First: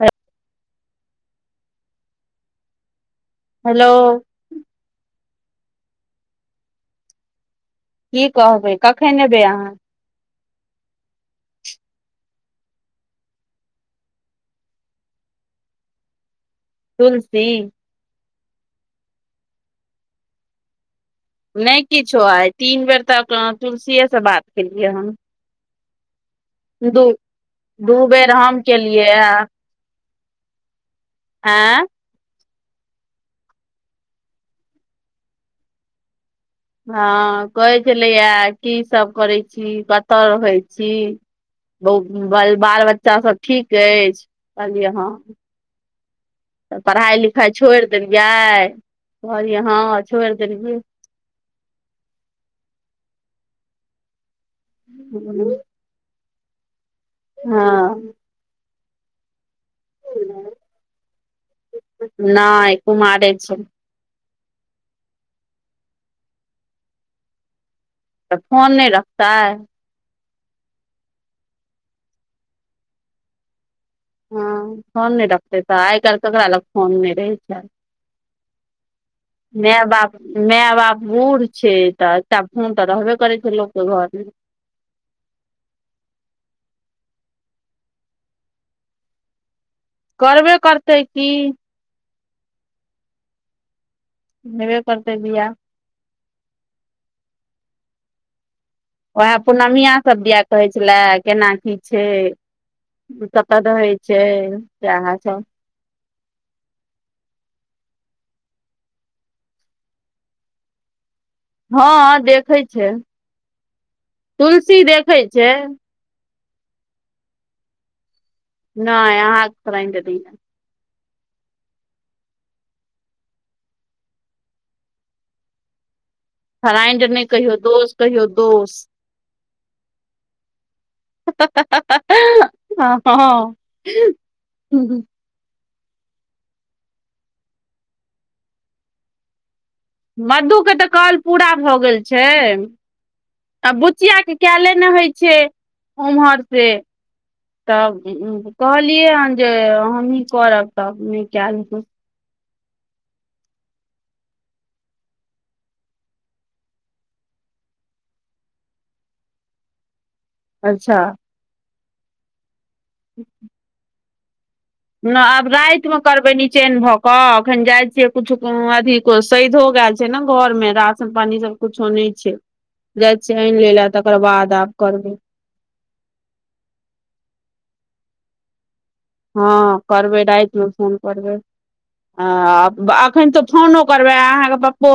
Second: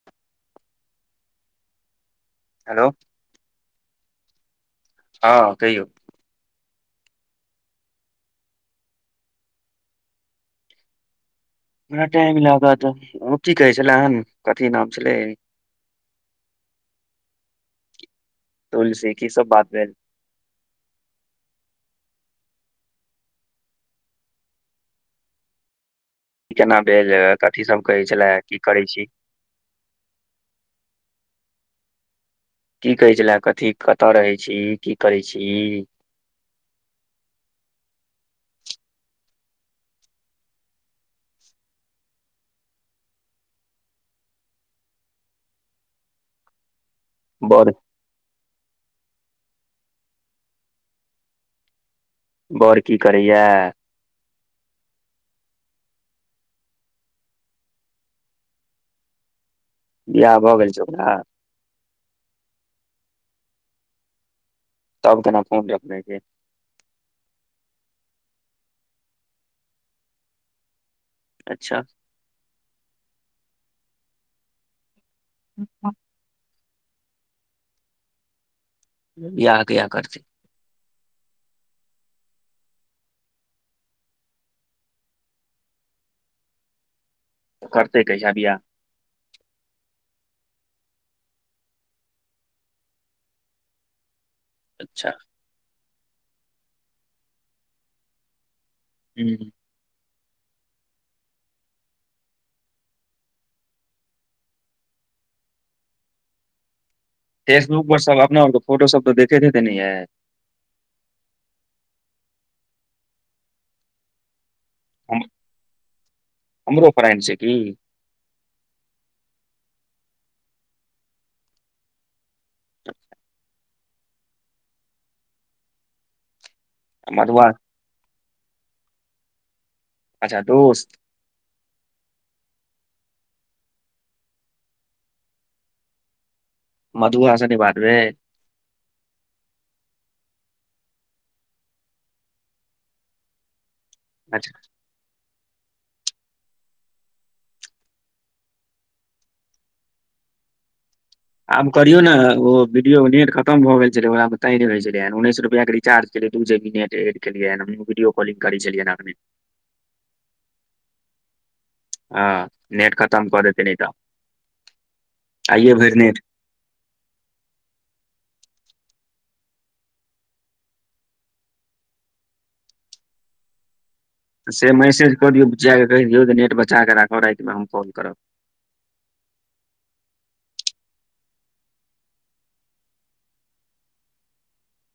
अच। Hello. Hello. हँ कहियौ। की कहबै कखन एबै अहाँ। हमरा टाइम लागत ओ की कहै छले हेन कथी नाम छलै। तुलसी। तुलसी की सब बात भेल। नहि किछो आइ तीन बेर तऽ तुलसीे से बात केलियै हन। केना भेल कथिसभ दू कहै बेर छलै हम की करैत छी। केलियै आँ की कहै छलए कथी कतऽ रहै छी की करै छी। हँ कहै छलैया की सब करै छी कतय रहै छी। बहुत ब बाल बच्चा सब ठीक अछि कहललियै हँ। तऽ पढ़ाइ लिखाइ बर छोड़ि देलियाय कहलियै हँ छोड़ि देलियै। बड़ की करैया। ह [unintelligible] हँ। बियाह भऽ गेल छै ओकरा। नय कुमारे छै। तब केना फोन ल अपनेके। तऽ फोन नहि रखतै। अच्छा। हँ फोन नहि रखतै तऽ आइ काल्हि ककरा लग फोन नहि रहै छै। बियाह मै कहिया बाप। करतै मै बाप बूढ़ छै तऽ अच्छा फोन तऽ रहबे करै छै लोकके घरमे। त करतै कहिआ बिहा। करबे करतै की नवे अच्छा परर्ते बिया उएह हूँ पूर्णमियास सभ दिआ कहै छेला केना की छै [unintelligible] कत तऽ दहइ छै सेहा सब फेसबुक पर सब अपना और के फोटो सब त देखैत हेतय ने यय हँ हँ देखै छै तुलसी हम देखै छै हमरो फ्राइंड छै की नहि अहाँ क फ्राइंड छथीन [inaudible] फराइण्ड नहि मधुआ कहियौ दोष कहियौ दोष अच्छा दोस्त हँ ह मधुआ से नै बात भेल मधु के तऽ कॉल पूरा भऽ गेल छै आ बुचियाके अच्छा कैले नहि होइ छै ओम्हरसे तब कहलियै हँ जे हमहीं करब तब नीक आब करियौ ने ओ वीडियो नेट खतम भए गेल छेलै ओहै मे ताँयनय होय छेलय या उन्नैस रुपआ के रिचार्ज केलियय दू जीबी नेट एक केलियैयाने हमहूं वीडियो कॉलिंग कर छलियैने अखने अच्छा हँ नेट खतम कऽ देतय नै तऽ न आब आइये रैति मे भरि नेट करबै निचेन भऽक हँ अखन जाय छियै कुछो अथी सैधो गेएल छै न घर मे राशन पानी सब कुछो नै छै जाय छियै आनि लय ल से मैसेज कऽ दियौ बुचिया के कहि दियौ जेऽ नेट बचा कऽ राखब रैतिमे हम फोन करब हँ करबै रातिमे फोन करबै हँ एखन तऽ फोनो करबै अहाँके पप्पो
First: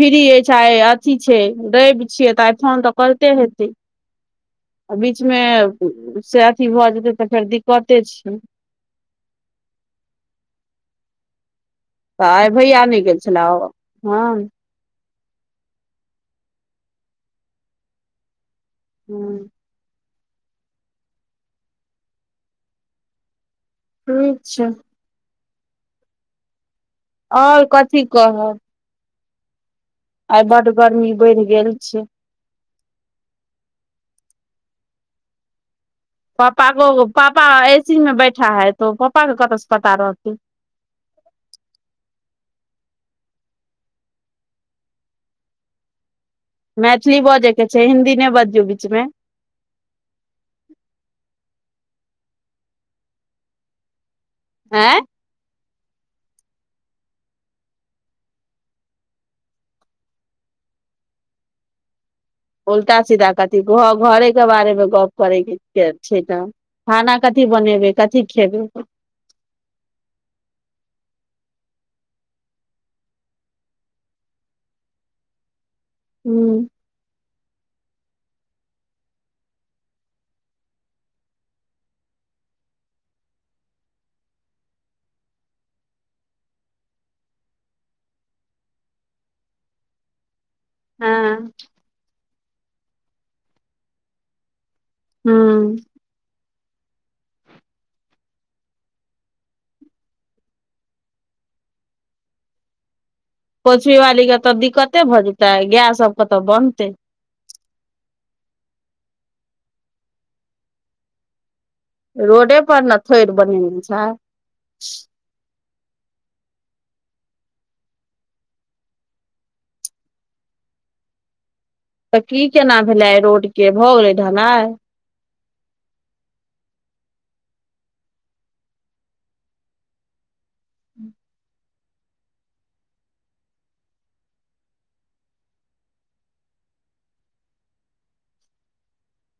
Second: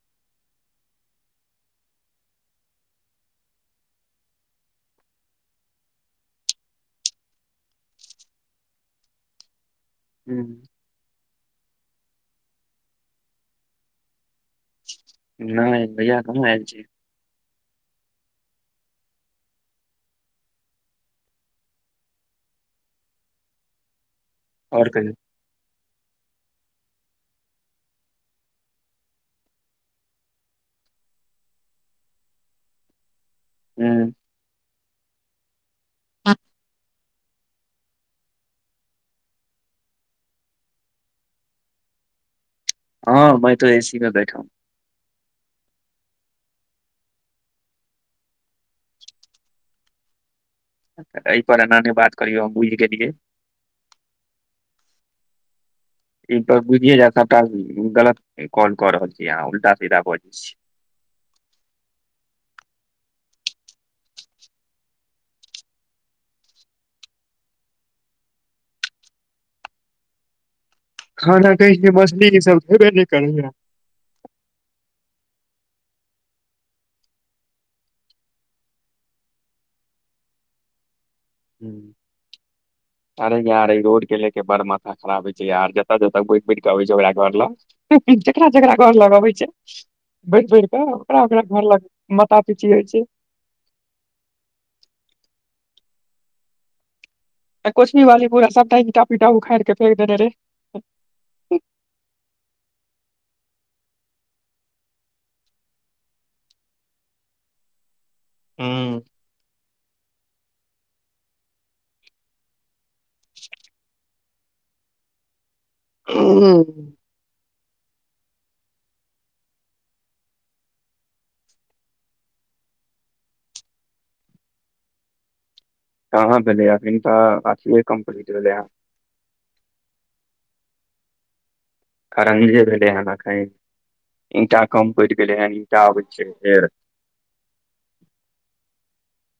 फ्री अइछ आइ अथी छै रैब छियै तऽ आइ फोन तऽ करिते हेतै आ बीच मे से अथी भऽ जेतै तऽ फेर दिक्कते छै हूँ तऽ आइ भैया नै गेल छेलै हँ नै भैया कहाँ ऐल छै हूँ हू और कहियौ और कथी कहब आइ बड गर्मी बैढ़ गेल छै हू पापा को पापा एसी में बैठा है तो पप्पा के कतऽ स पता रहतै हँ मैं तो एसी में बैठा हूँ मैथिली बजय के छै हिन्दी नै बजियौ बीच में एहि पर एना नै बात करियौ हम बुझि गेलियै हैं ई पर बुझिये जैत सबटा गलत कॉल क रहल छियै अहाँ उल्टा सीधा बजै छी उल्टा सीधा कथी घरे के बारेमे गप करैके छै त खाना कथी बनेबै कथी खेबै। खाना कहै छ मछली ई सब खेबे नहि करैए हू। ह अरे यारे रोडके लके बड़ मथ खराब होइ छै यार जतऽ-जतऽ बैठ-बैठ के अबै छै ओकरा घर लग जेकरा-जेकरा घर लग अबै छै बैढ़- बेढ़ कऽ ओकरा-ओकरा हँ घर लग माथा-पेची होइ छै हू आ कोछवी वाली पूरा सब त ही इटा- पीटा उखाइड़ क फेक देने रहे पोछवी वाली के तऽ दिक्कते भऽ जेतै गाय सब कतऽ बनतै हम्म रोडे परड़ ने थोइर बनाने छै। [unintelligible] तऽ की केना भेलै आई रोड के भऽ गेलै धढनाइ। कहाँ भेलै अभन तऽ अथे कम्पलित रहलै ह। कारअहिले जे भेलै हेन एखन ईंटा कम पड़ि गेलै हेन ईंटा अबै छै फेर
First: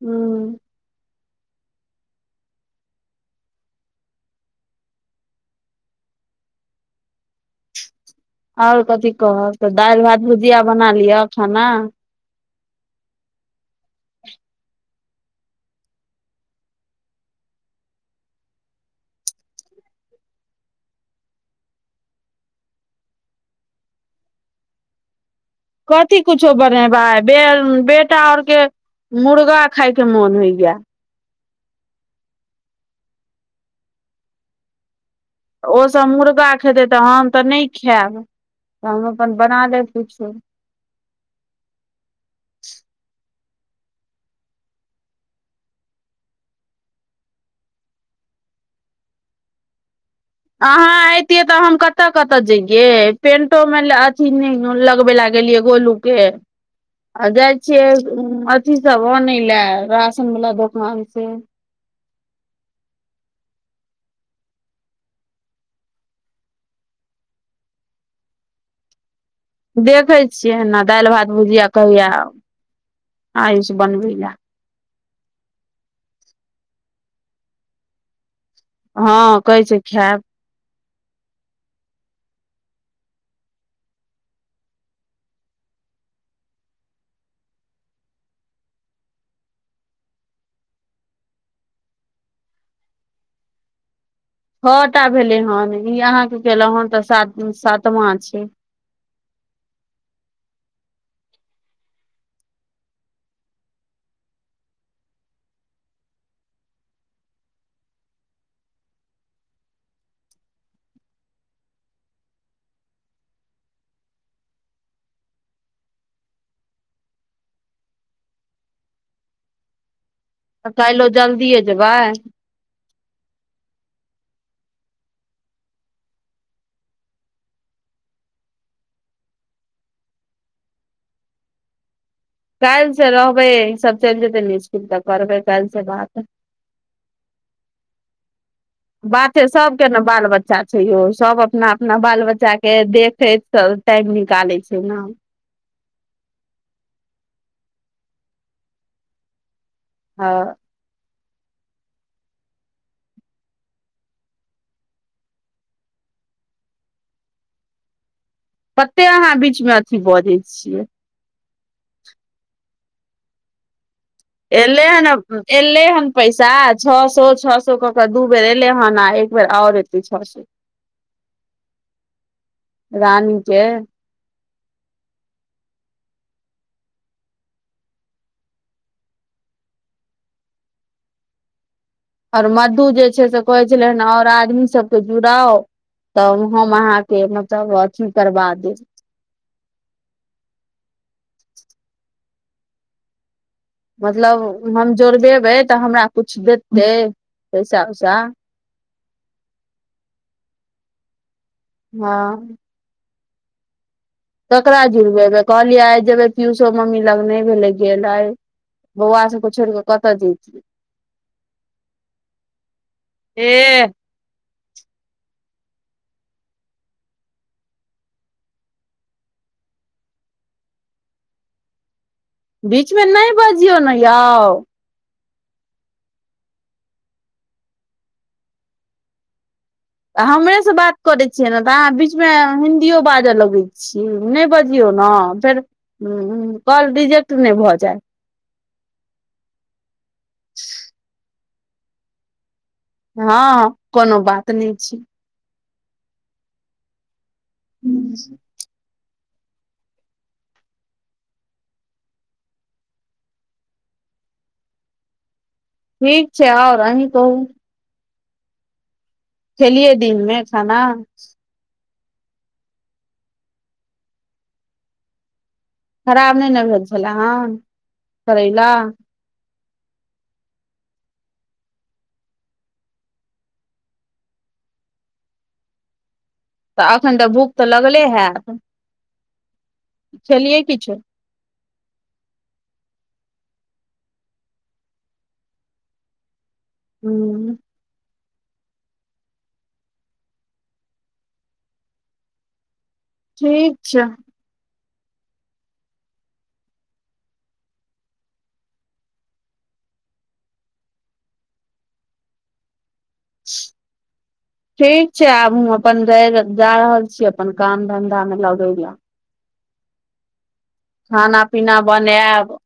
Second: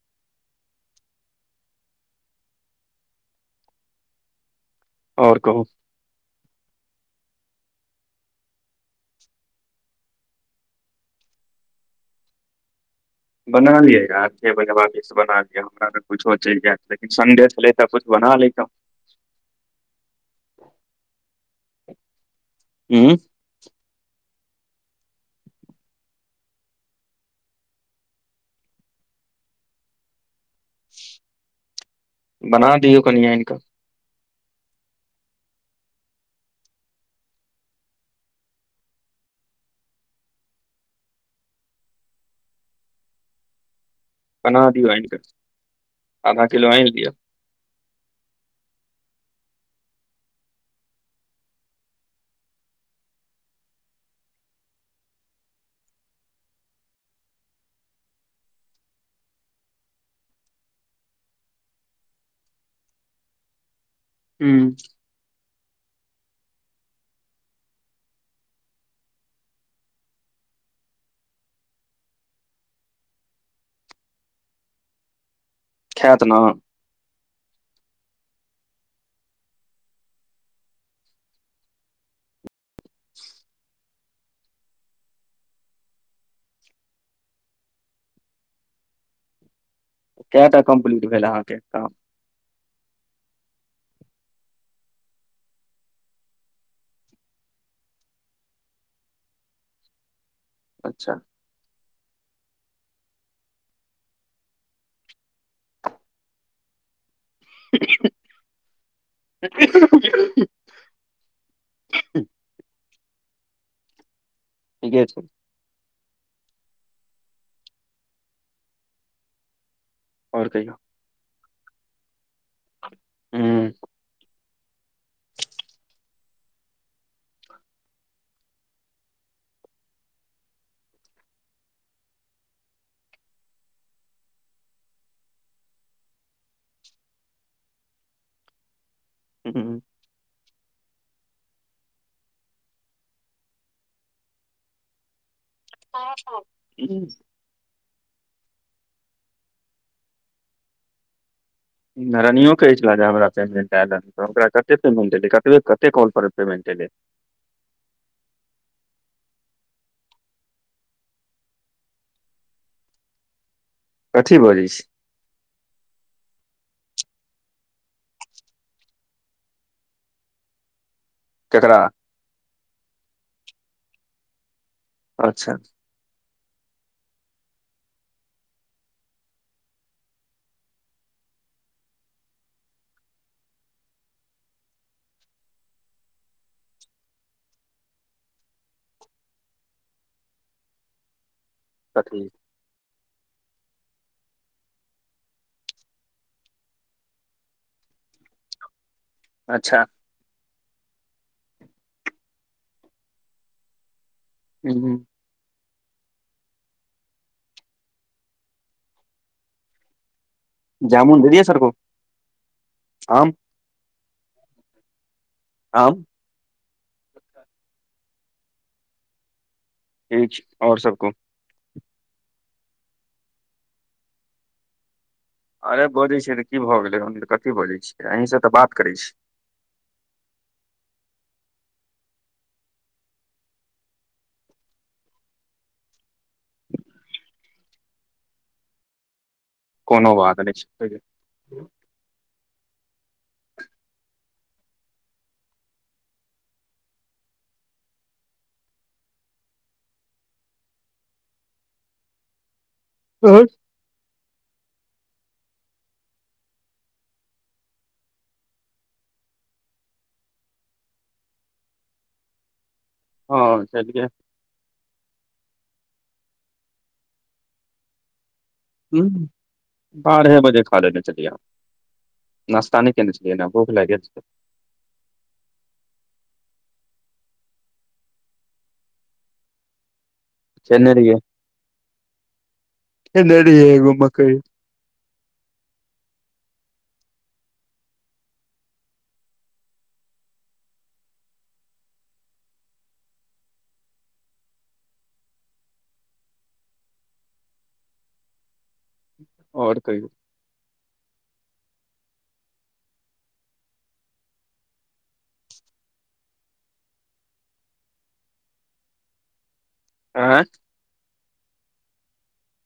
हूँ। आओर कहू। आओर कथी कहब तऽ दालि भात भुजिया बना लिअ खाना। बना लियै यार बेसँ बना लियै हमरा तऽ कुछो चलि जायत लेकिन सडे छलै तऽ कछु बना लेटो। [inaudible] हु कथथिी कुछो बनबाई भाय बेटा आओर के मुर्गा खायके मन होइ या। बना दियौ कनी अइन का। ओसभ मुर्गा खेतै तऽ हम तऽ नहि खायब तऽ हम अपन बना लेब किछु। बना दियौ आनि कऽ आधा किलो आनि लिया। अहाँ एऐतििये तऽ हम कतऽ कतऽ जइे पेंटो मे अथी लगबे ल गेलियै गोलू के आ जाइ छियै अथी सब अनै लए राशन वाला दोकान से हुँ। देखै छियै एना दालि भात भुजिया कहैये आयुष बनबै लए खैत न हँ कहै छै खैब। [inaudible] कैटा कम्प्लीट भेल अहाँके काम। छौटा भेलै हन ई अहाँके केलौं हन ई अहाँके केलौं हन तऽ सातमा छै। अच्छा। [inaudible] ठीके छै। आओर तऽ कहियौ काइलो जल्दिए जेबै। हुँ [inaudible] काल्हि से रहबै ई सब चलि जेतै ने इसकुल तऽ करबै काल्हि से बात बाते हूँ सभके न बाल बच्चा छै यौ सब अपना अपना बाल बच्चा के देखैत टाइम निकालै छै न। [inaudible] हँ। नारनियो कहैत छलला जे हमरा पेमेन्ट आयल हँ तऽ ओकरा कते पेमेन्ट एलै कतबे कते कॉल पर पेमेन्ट एलै। कते अहाँ बीच मे अथी बजै छियै। कथी बजै छी एलै हने एले हन पैसा छौ सौ छौ सौ कऽ केऽ दू बेर एलै हन आ एक बेर आओर एतै छौ सौ [inaudible] केकरा रानी के अच्छा। आओर मधु जे छै से कहै छलै हेन आओर आदमी सबके जुड़ाव। तब हम अहाँके मतलब अथी करबा देब कथी मतलब हम जोड़बेबै तऽ हमरा किछु देतै पैसा उसा अच्छा हँ ककरा हूँ जुरबेबे कहलियै आइ जेबै पियूसो मम्मी लग नय भेलै गेल आइ बौआ सबके छोड़ि कऽ कतऽ जैति [unintelligible] एह आम ठीक छै आओर सब कहु बीचमे नय बजियौ न यौ अरे बजै छियै तऽ की भऽ गेलै हम तऽ कथी बजै छियै अहींसँ तऽ बात करै छी हमरे से बात करै छियै ने तऽ अहाँ बीचमे हिंन्दीयो बाजय लगै छी। छी नय बजियौ न फेर काॅल रिजेक्ट नय भऽ जाय कोनो बात नय छै ओयलेल हँ कोनो बात नय छै हूँ [inaudible] नीक छै ओर अहीं कहू खेलियै दिनमे खाना हँ खेलियै खराब नय न भेल छलाह हन करैला बारहे बजे खा लेने छलिया हम नास्ता नै केने छलियै ने भूख लाइग गेल छल तऽ एखन तऽ भूख तऽ लगले हैत खेलियै खेने किछो रहियै खेने रहियै एगो मकइ हूँ ठीक छै ओर कहियो [inaudible] ठीक छै आब अपन जा रहल छी अपन काम धंधा मे लगौ ल [unintelligible] खाना पीना बनायब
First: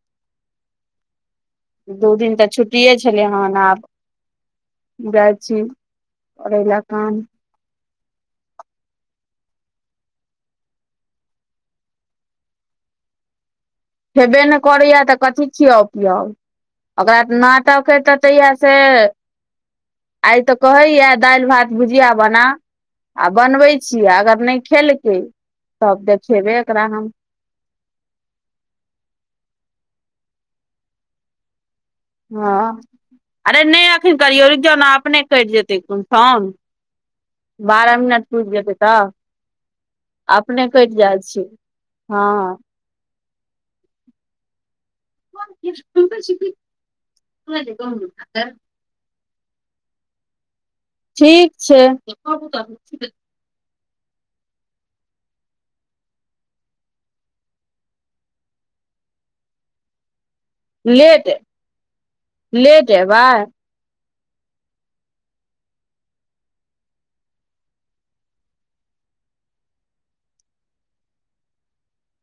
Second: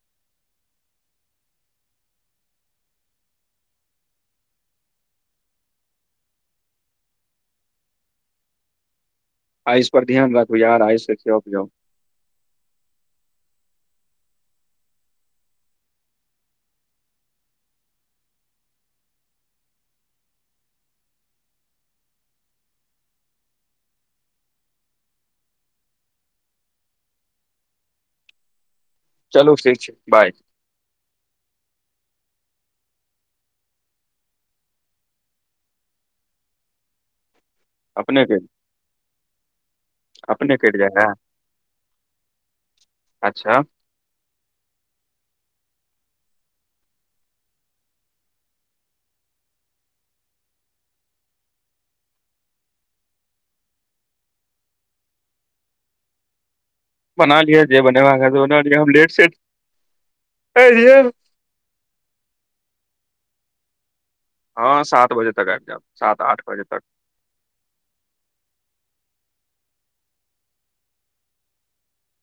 दू दिन तऽ छुट्टिए छलै हेन आब जाइ छी करैला कान आयूस पर ध्यान रखू यार आयूस के खिआउ पियोउ खैबे नय करैय तऽ कथी खियाउ पिआउ ओकरा नाटकके तते याऽसे आइ तऽ कहैये दालि भात भुजिया बना आ बनबैत छीयै अगर नय खेलकै तब देखेबै एकरा हम चलू ठीक छै बाय हँ अरे नय अखन करियौ अपने कटि जेतै फौन बारह अपने मिनट के पुर जेतै तऽ अपने कइट जाइ छै हँ अच्छा [inaudible] ठीक छै [inaudible] बना लिय जे बनेबाका हेत बना लिय हम लेट से लेट अ लेट अबै हँ सात बजे तक आइब जायब सात आठ बजे तक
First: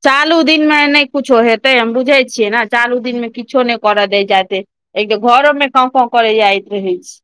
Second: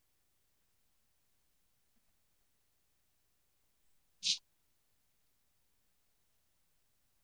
चालू दिनमे नय किछो हेतै हम बुझै छियै ने चालू दिनमे किछो नय करऽ देल जातै एक त घरमे कओ कओ कर जाइ रहे छै